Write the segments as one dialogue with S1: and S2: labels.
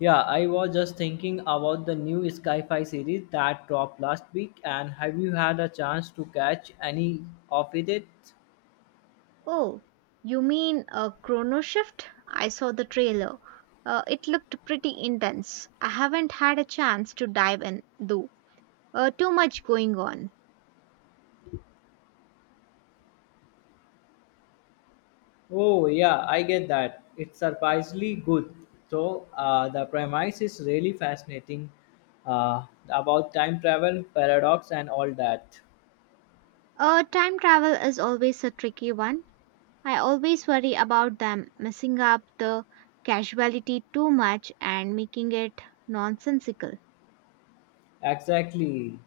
S1: Yeah, I was just thinking about the new Skyfi series that dropped last week, and have you had a chance to catch any of it?
S2: Oh, you mean Chrono Shift? I saw the trailer. It looked pretty intense. I haven't had a chance to dive in, though. Too much going on.
S1: Oh, yeah, I get that. It's surprisingly good. So, the premise is really fascinating uh, about time travel, paradox, and all that.
S2: Time travel is always a tricky one. I always worry about them messing up the casualty too much and making it nonsensical.
S1: Exactly.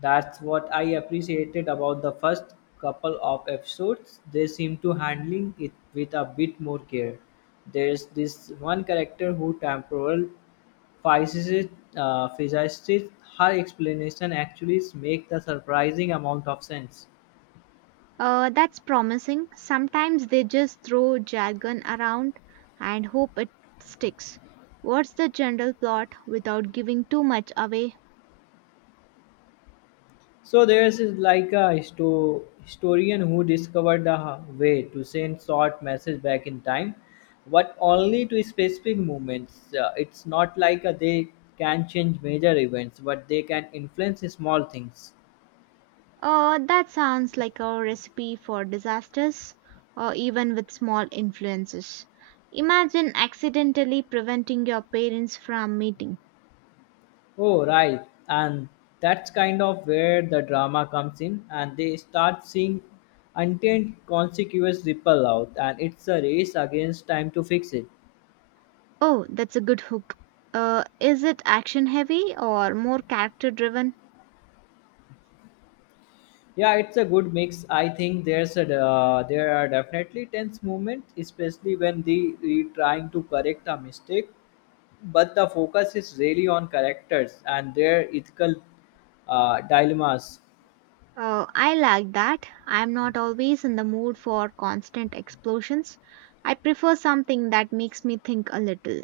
S1: That's what I appreciated about the first couple of episodes. They seem to handling it with a bit more care. There's this one character who temporal physicist, physicist, her explanation actually make the surprising amount of sense.
S2: That's promising. Sometimes they just throw jargon around and hope it sticks. What's the general plot without giving too much away?
S1: So there's is like a historian who discovered the way to send short message back in time, but only to specific moments. It's not like they can change major events, but they can influence small things.
S2: That sounds like a recipe for disasters, or even with small influences. Imagine accidentally preventing your parents from meeting.
S1: Oh, right. And that's kind of where the drama comes in, and they start seeing untamed consequences ripple out, and it's a race against time to fix it.
S2: Oh, that's a good hook. Is it action heavy or more character driven?
S1: Yeah, it's a good mix. I think there's a there are definitely tense moments, especially when the trying to correct a mistake, but the focus is really on characters and their ethical dilemmas.
S2: I like that. I'm not always in the mood for constant explosions. I prefer something that makes me think a little.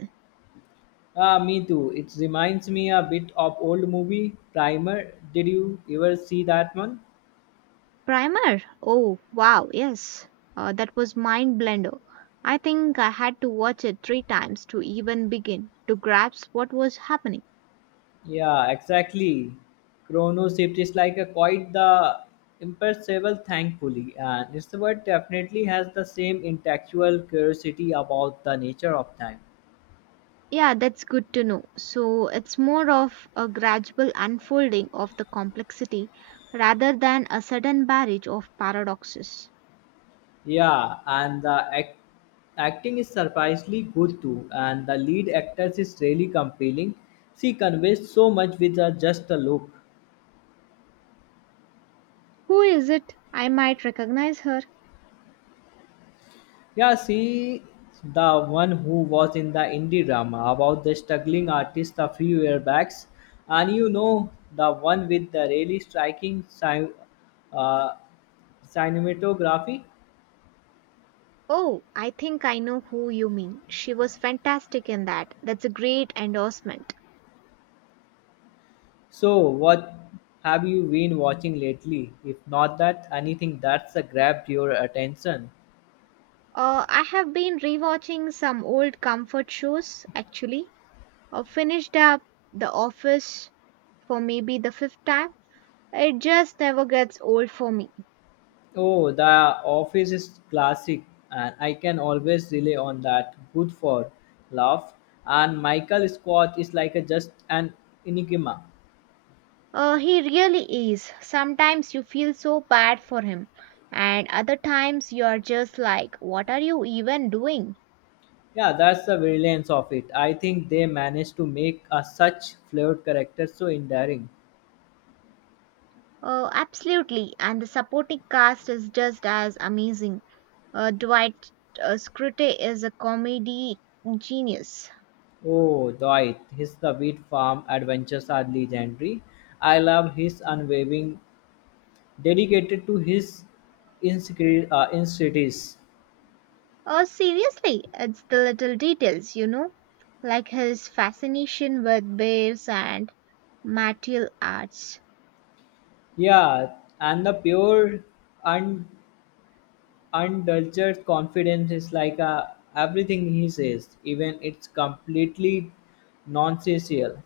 S1: Ah, me too. It reminds me a bit of old movie Primer. Did you ever see that one?
S2: Primer? Oh, wow, yes. That was mind blender. I think I had to watch it three times to even begin to grasp what was happening.
S1: Yeah, exactly. Chrono Shift is like a quite the imperceptible, thankfully, and this word definitely has the same intellectual curiosity about the nature of time.
S2: Yeah, that's good to know. So it's more of a gradual unfolding of the complexity rather than a sudden barrage of paradoxes.
S1: Yeah, and the acting is surprisingly good too, and the lead actress is really compelling. She conveys so much with just a look.
S2: Who is it? I might recognize her.
S1: Yeah, she the one who was in the indie drama about the struggling artist a few years back, and the one with the really striking uh, cinematography.
S2: Oh, I think I know who you mean. She was fantastic in that. That's a great endorsement.
S1: So, what have you been watching lately? If not that anything that's grabbed your attention.
S2: I have been rewatching some old comfort shows actually. I finished up The Office for maybe the fifth time. It just never gets old for me.
S1: Oh, the office is classic, and I can always rely on that. Good for laugh. And Michael Scott is like a just an enigma.
S2: He really is. Sometimes you feel so bad for him, and other times you are just like, what are you even doing?
S1: Yeah, that's the brilliance of it. I think they managed to make a such flawed character so endearing.
S2: Absolutely, and the supporting cast is just as amazing. Dwight Schrute is a comedy genius.
S1: Oh, Dwight, his the wheat farm adventures are legendary. I love his unwavering, dedicated to his insecurities.
S2: Oh, seriously, it's the little details, you know, like his fascination with bears and martial arts.
S1: Yeah, and the pure and. And confidence is like everything he says, even it's completely nonsensical.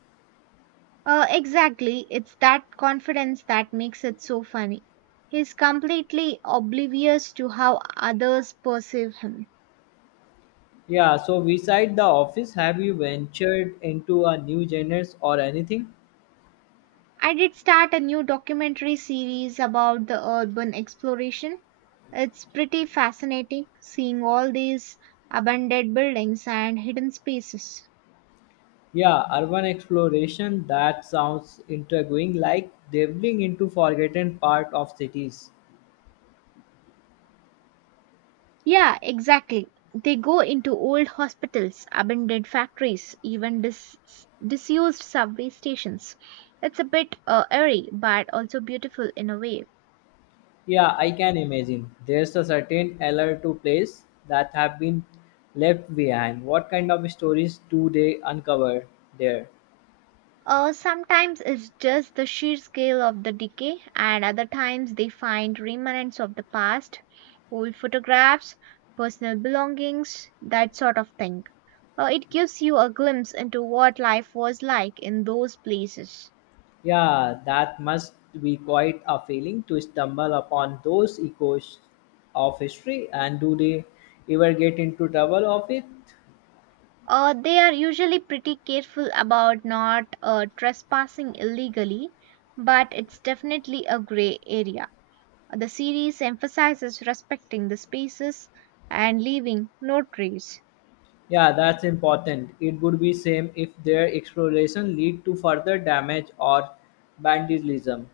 S2: Exactly, it's that confidence that makes it so funny. He's completely oblivious to how others perceive him.
S1: Yeah, so beside the office, have you ventured into a new genres or anything?
S2: I did start a new documentary series about the urban exploration. It's pretty fascinating seeing all these abandoned buildings and hidden spaces.
S1: Yeah, urban exploration, that sounds intriguing, like delving into forgotten part of cities.
S2: Yeah, exactly. They go into old hospitals, abandoned factories, even disused subway stations. It's a bit eerie, but also beautiful in a way.
S1: Yeah, I can imagine. There's a certain allure to place that have been left behind. What kind of stories do they uncover there?
S2: Sometimes it's just the sheer scale of the decay, and other times they find remnants of the past, old photographs, personal belongings, that sort of thing. It gives you a glimpse into what life was like in those places.
S1: Yeah, that must be quite a feeling to stumble upon those echoes of history. And do they ever get into trouble of it?
S2: They are usually pretty careful about not trespassing illegally, but it's definitely a gray area. The series emphasizes respecting the spaces and leaving no trace.
S1: Yeah, that's important. It would be same if their exploration lead to further damage or vandalism.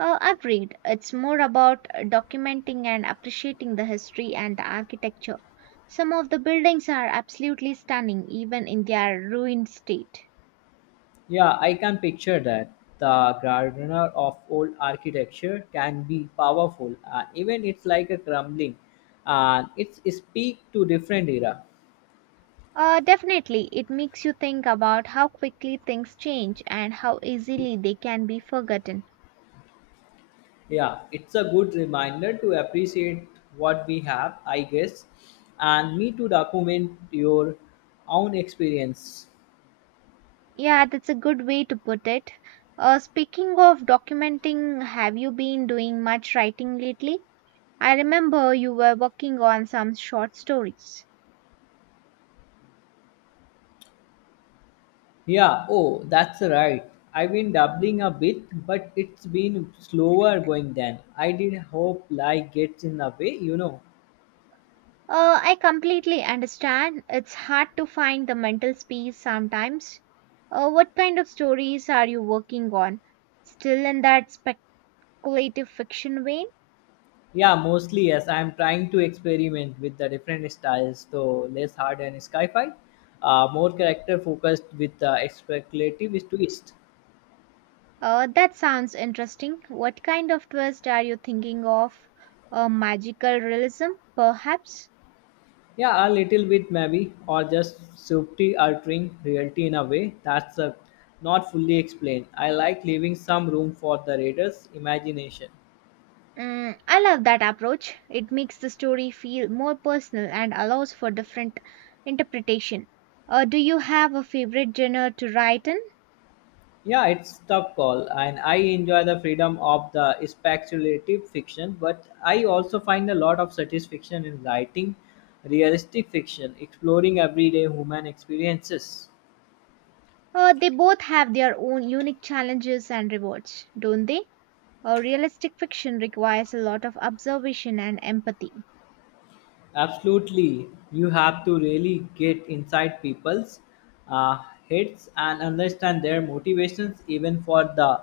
S2: Agreed. It's more about documenting and appreciating the history and the architecture. Some of the buildings are absolutely stunning, even in their ruined state.
S1: Yeah, I can picture that. The gardener of old architecture can be powerful, and even it's like a crumbling, and it's speak to different era.
S2: Definitely, it makes you think about how quickly things change and how easily they can be forgotten.
S1: Yeah, it's a good reminder to appreciate what we have, I guess, and me to document your own experience.
S2: Yeah, that's a good way to put it. Speaking of documenting, have you been doing much writing lately? I remember you were working on some short stories.
S1: Yeah, oh, that's right. I've been dabbling a bit, but it's been slower going than I did hope life gets in the way, you know.
S2: I completely understand. It's hard to find the mental space sometimes. What kind of stories are you working on? Still in that speculative fiction vein?
S1: Yeah, mostly yes. I'm trying to experiment with the different styles, so less hard and sci-fi, more character focused with speculative twist.
S2: That sounds interesting. What kind of twist are you thinking of? Magical realism, perhaps?
S1: Yeah, a little bit maybe, or just subtly altering reality in a way that's not fully explained. I like leaving some room for the reader's imagination.
S2: Mm, I love that approach. It makes the story feel more personal and allows for different interpretation. Do you have a favorite genre to write in?
S1: Yeah, it's tough call, and I enjoy the freedom of the speculative fiction, but I also find a lot of satisfaction in writing realistic fiction, exploring everyday human experiences.
S2: They both have their own unique challenges and rewards, don't they? Realistic fiction requires a lot of observation and empathy,
S1: Absolutely, you have to really get inside people's uh, heads and understand their motivations, even for the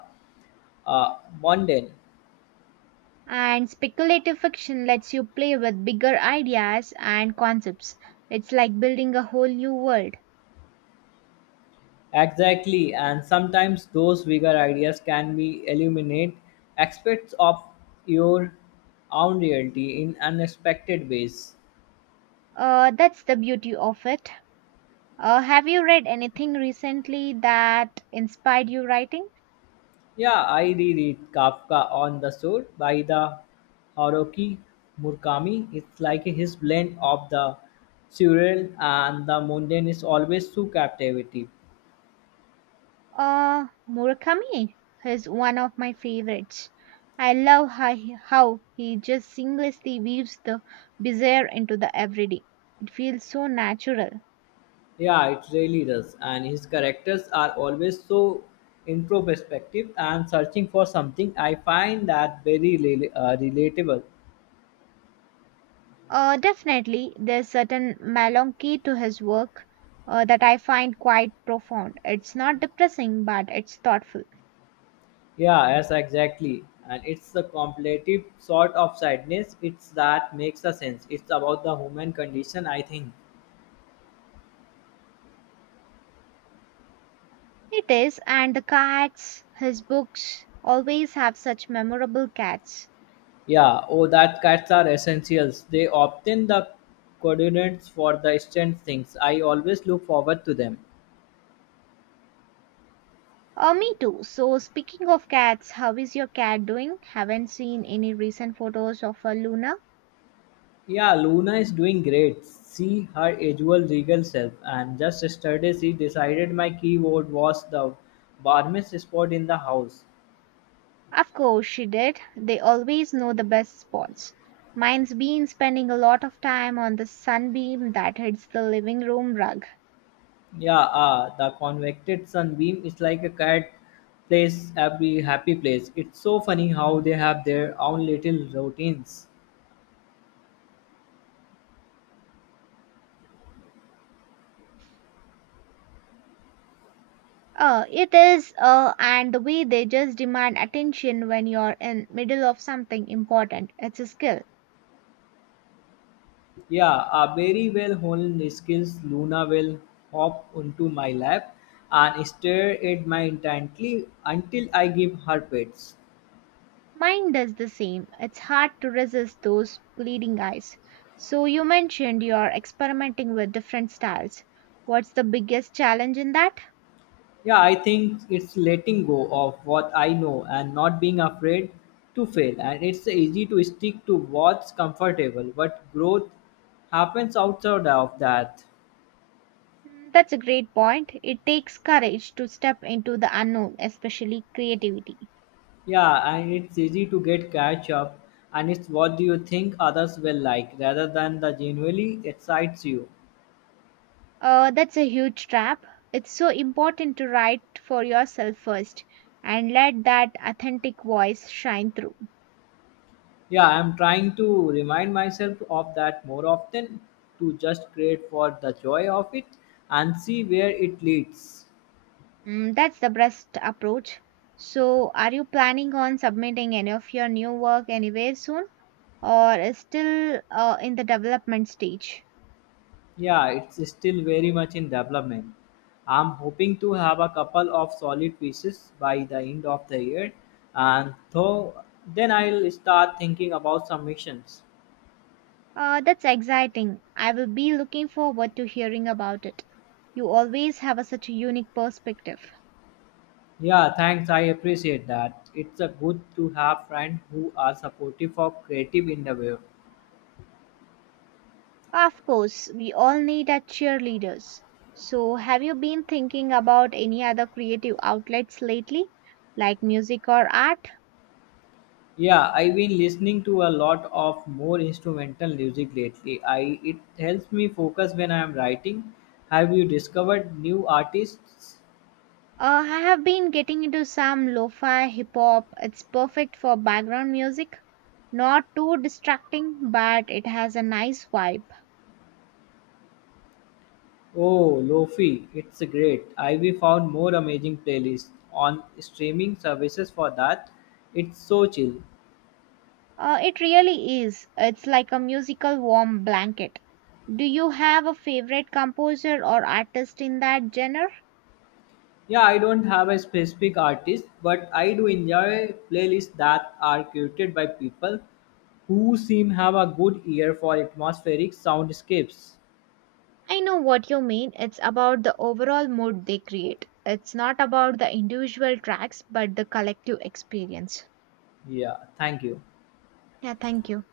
S1: uh, mundane.
S2: and speculative fiction lets you play with bigger ideas and concepts. It's like building a whole new world.
S1: Exactly, and sometimes those bigger ideas can be illuminate aspects of your own reality in unexpected ways.
S2: That's the beauty of it. Have you read anything recently that inspired you writing?
S1: Yeah, I reread Kafka on the Shore by the Haruki Murakami. It's like his blend of the surreal and the mundane is always so captivating.
S2: Murakami is one of my favorites. I love how he just seamlessly weaves the bizarre into the everyday. It feels so natural.
S1: Yeah, it really does. And his characters are always so introspective and searching for something. I find that very relatable.
S2: Definitely, there's certain melancholy to his work that I find quite profound. It's not depressing, but it's thoughtful.
S1: Yeah, yes, exactly. And it's the completive sort of sadness. It's that makes a sense. It's about the human condition, I think.
S2: It is, and the cats, his books, always have such memorable cats.
S1: Yeah, oh, that cats are essentials. They obtain the coordinates for the distant things. I always look forward to them.
S2: Me too. So, speaking of cats, how is your cat doing? Haven't seen any recent photos of her, Luna.
S1: Yeah, Luna is doing great. See her usual regal self. And just yesterday, she decided my keyboard was the warmest spot in the house.
S2: Of course, she did. They always know the best spots. Mine's been spending a lot of time on the sunbeam that hits the living room rug.
S1: Yeah, ah, the convected sunbeam is like a cat place, every happy place. It's so funny how they have their own little routines.
S2: It is, and the way they just demand attention when you're in middle of something important. It's a skill.
S1: Yeah, a very well honed skills. Luna will hop onto my lap and stare at my intently until I give her pets.
S2: Mine does the same. It's hard to resist those pleading eyes. So, you mentioned you're experimenting with different styles. What's the biggest challenge in that?
S1: Yeah, I think it's letting go of what I know and not being afraid to fail. And it's easy to stick to what's comfortable, but growth happens outside of that.
S2: Hmm, that's a great point. It takes courage to step into the unknown, especially creativity.
S1: Yeah, and it's easy to get catch up, and it's what do you think others will like rather than the genuinely excites you.
S2: That's a huge trap. It's so important to write for yourself first and let that authentic voice shine through.
S1: Yeah, I'm trying to remind myself of that more often to just create for the joy of it and see where it leads.
S2: Mm, that's the best approach. So, are you planning on submitting any of your new work anywhere soon, or is still in the development stage?
S1: Yeah, it's still very much in development. I'm hoping to have a couple of solid pieces by the end of the year and though then I'll start thinking about submissions.
S2: That's exciting. I will be looking forward to hearing about it. You always have such a unique perspective.
S1: Yeah, thanks. I appreciate that. It's a good to have friends who are supportive of creative endeavor.
S2: Of course, we all need our cheerleaders. So, have you been thinking about any other creative outlets lately, like music or art?
S1: Yeah, I've been listening to a lot of more instrumental music lately. I it helps me focus when I am writing. Have you discovered new artists?
S2: I have been getting into some lo-fi hip hop. It's perfect for background music. Not too distracting, but it has a nice vibe.
S1: Oh, Lofi, it's great. I've found more amazing playlists on streaming services for that. It's so chill.
S2: It really is. It's like a musical warm blanket. Do you have a favorite composer or artist in that genre?
S1: Yeah, I don't have a specific artist, but I do enjoy playlists that are curated by people who seem have a good ear for atmospheric soundscapes.
S2: I know what you mean. It's about the overall mood they create. It's not about the individual tracks, but the collective experience.
S1: Yeah, thank you.
S2: Yeah, thank you.